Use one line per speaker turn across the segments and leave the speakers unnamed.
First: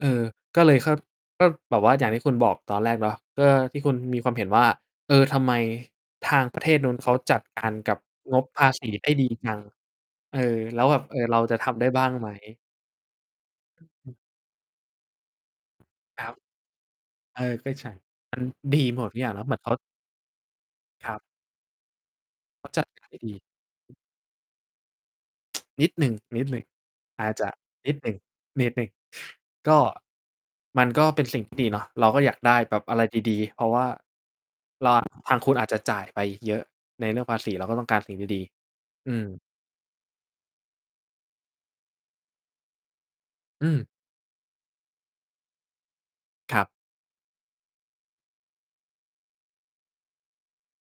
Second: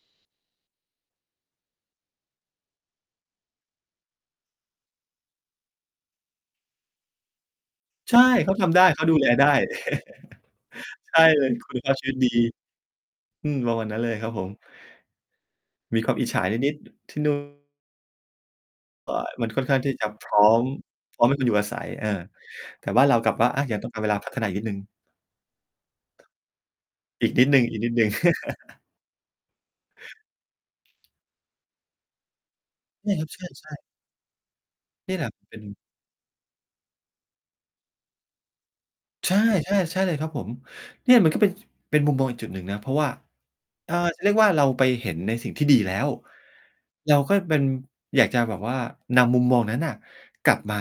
เออ ก็เลย ค ก็แบบว่าอย่างที่คุณบอกตอนแรกเนาะ ก็ที่คุณมีความเห็นว่า เออ ทำไมทาง ประเทศนู้นเขาจัดการกับ
ใช่
งบ
เขา
ภ
ท
า
ำได
ษ
้
ี
เข
ไ
า
ด้
ดู
ด
แ
ี
ลไ
จ
ด้
ัง เออ แล้วแบบ
ใ
เ
ช
ออ
่
เรา
เลย
จะท
คุณ
ำได
ภ
้
าพ
บ
ช
้า
ีว
ง
ิต
ไ
ด
ห
ี
ม?
อืม ประ
ก
ม
็
าณนั้น
ถ
เล
ู
ย
ก
ครับผม มีความ
ค
อ
ร
ิ
ั
จ
บ
ฉานิด ๆ ที่ นู่
เออ
น
ก็ใช่ มัน ดีหมด
ว
ทุ
๊า
กอย่
ย
าง แล้
ม
ว
ั
เ
น
หมือ
ค่
น
อ
เ
น
ข
ข
า
้างที่จะ พร้อม
ครั
พ
บ
ร้อมให้คุณอยู่อาศัย เออ
เขาจ
แ
ั
ต
ด
่ว
ไ
่
ด
า
้
ราว
ด
กั
ี
บว่า อา ยังต้องการเวลาพัฒนาอีกนิดหนึ่ง
นิดหนึ่ง ๆ อ
อี
า
ก
จ
นิ
จ
ด
ะ
หนึ่
นิดหน
ง
ึ่ง
ๆ
นิดหนึ่ง ก็ มันก็เป็นสิ่งที่ดีเนาะ เราก็อยากได้แบบอะไร
ใช่ครับ
ด
ใ
ี ๆ เพร
ช
าะ
่
ว
ๆ
่า เราอะ
เนี่ยแหล
ท
ะ
างคุ
เ
ณ
ป็
อ
น
าจจะจ่ายไปเยอะในเรื่องภาษี เราก็ต้องการสิ่งที่ดี อืม
ใช่ ๆ ใช่เลยครับผม เนี่ยมันก็ เป็น เป็นมุมมองอีกจุดหนึ่งนะ เพราะว่า
อืม
อ่า จะเรียกว่าเราไปเห็นในสิ่งที่ดีแล้ว
ครับ
เราก็เป็น อยากจะแบบว่านำมุมมองนั้นน่ะกลับมา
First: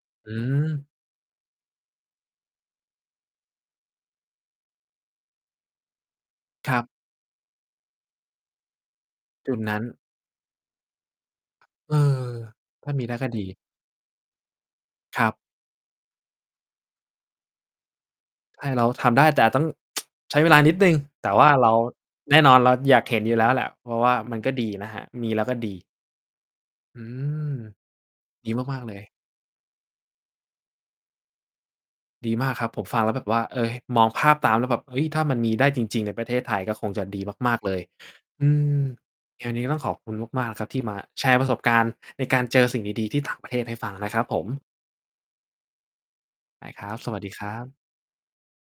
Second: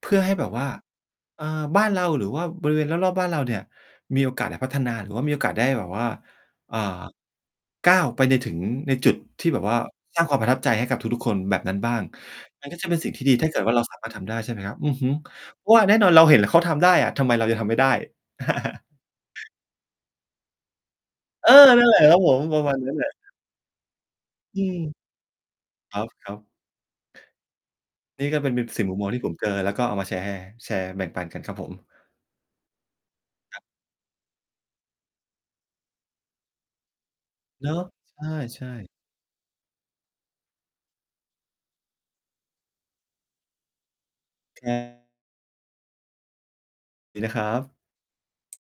เพื่อใ
อ
ห
ื
้แบบว่า
ม
เอ่อ บ้านเรา หรือว่าบริเวณรอบ ๆ บ้านเราเนี่ยมีโอกาสได้พัฒนา หรือว่ามีโอกาสได้แบบว่า
ค
อ
ร
่า
ับ
ก้าวไปถึงในจุดที่
จุ
แ
ด
บบ
น
ว่
ั
า
้น
สร้างความประทับใจให้กับทุก ๆ คนแบบนั้นบ
เ
้
ออ
าง มันก็
ถ
จะ
้า
เป็น
มี
สิ
ไ
่
ด
ง
้
ที
ก
่
็
ดี
ดี
ถ้าเกิดว่าเราสามารถทำได้ ใช่ไหมครับ อือฮึ
ครับ
ว่าแน่นอนเราเห็นเขาทำได้อะ ทำไมเรายังทำไม่ได้
ให้เราทำได้ แต่ต้อง ใช้เวลานิดหนึ่ง แต่ว
เอ
่า
อ
เรา
นั่นแหละครับผ
แน
ม
่น
ป
อ
ร
น
ะ
เร
ม
า
าณนั้
อ
น
ยา
แหล
ก
ะ
เห็นอยู่แล้วแหละ เพราะว่ามันก็
อื
ดี
ม
นะครับ มีแล้วก็ดี
ครับ ๆ
อืม
นี่ก็ เ
ด
ป็
ี
น เป็น
ม
ส
า
ิ
ก
่
ๆ
ง
เล
มุม
ย
มองที่ผมเจอแล้ว ก็เอามาแชร์ แชร์แบ่งปันกันครับผม
ดีมากครับ ผมฟังแล้วแบบว่า เอ
ครับ
อ มองภาพตามแล้วแบบ เฮ้ย! ถ้ามันมีได้จริง ๆ ในประเทศไทย ก็คงจะดีมาก
เ
ๆ เ
น
ล
า
ย
ะ
อื
ใช่
ม
ๆ
งานนี้ต้องขอบคุณมาก ๆ ครับ ที่มาแชร์ประสบการณ์ในการเจอสิ่งดี ๆ ที่ต่างประเทศให้ฟังนะครับผม
ครับ
ได้ครับ สว
ด
ั
ี
สด
น
ี
ะค
ค
ร
ร
ั
ับ
บ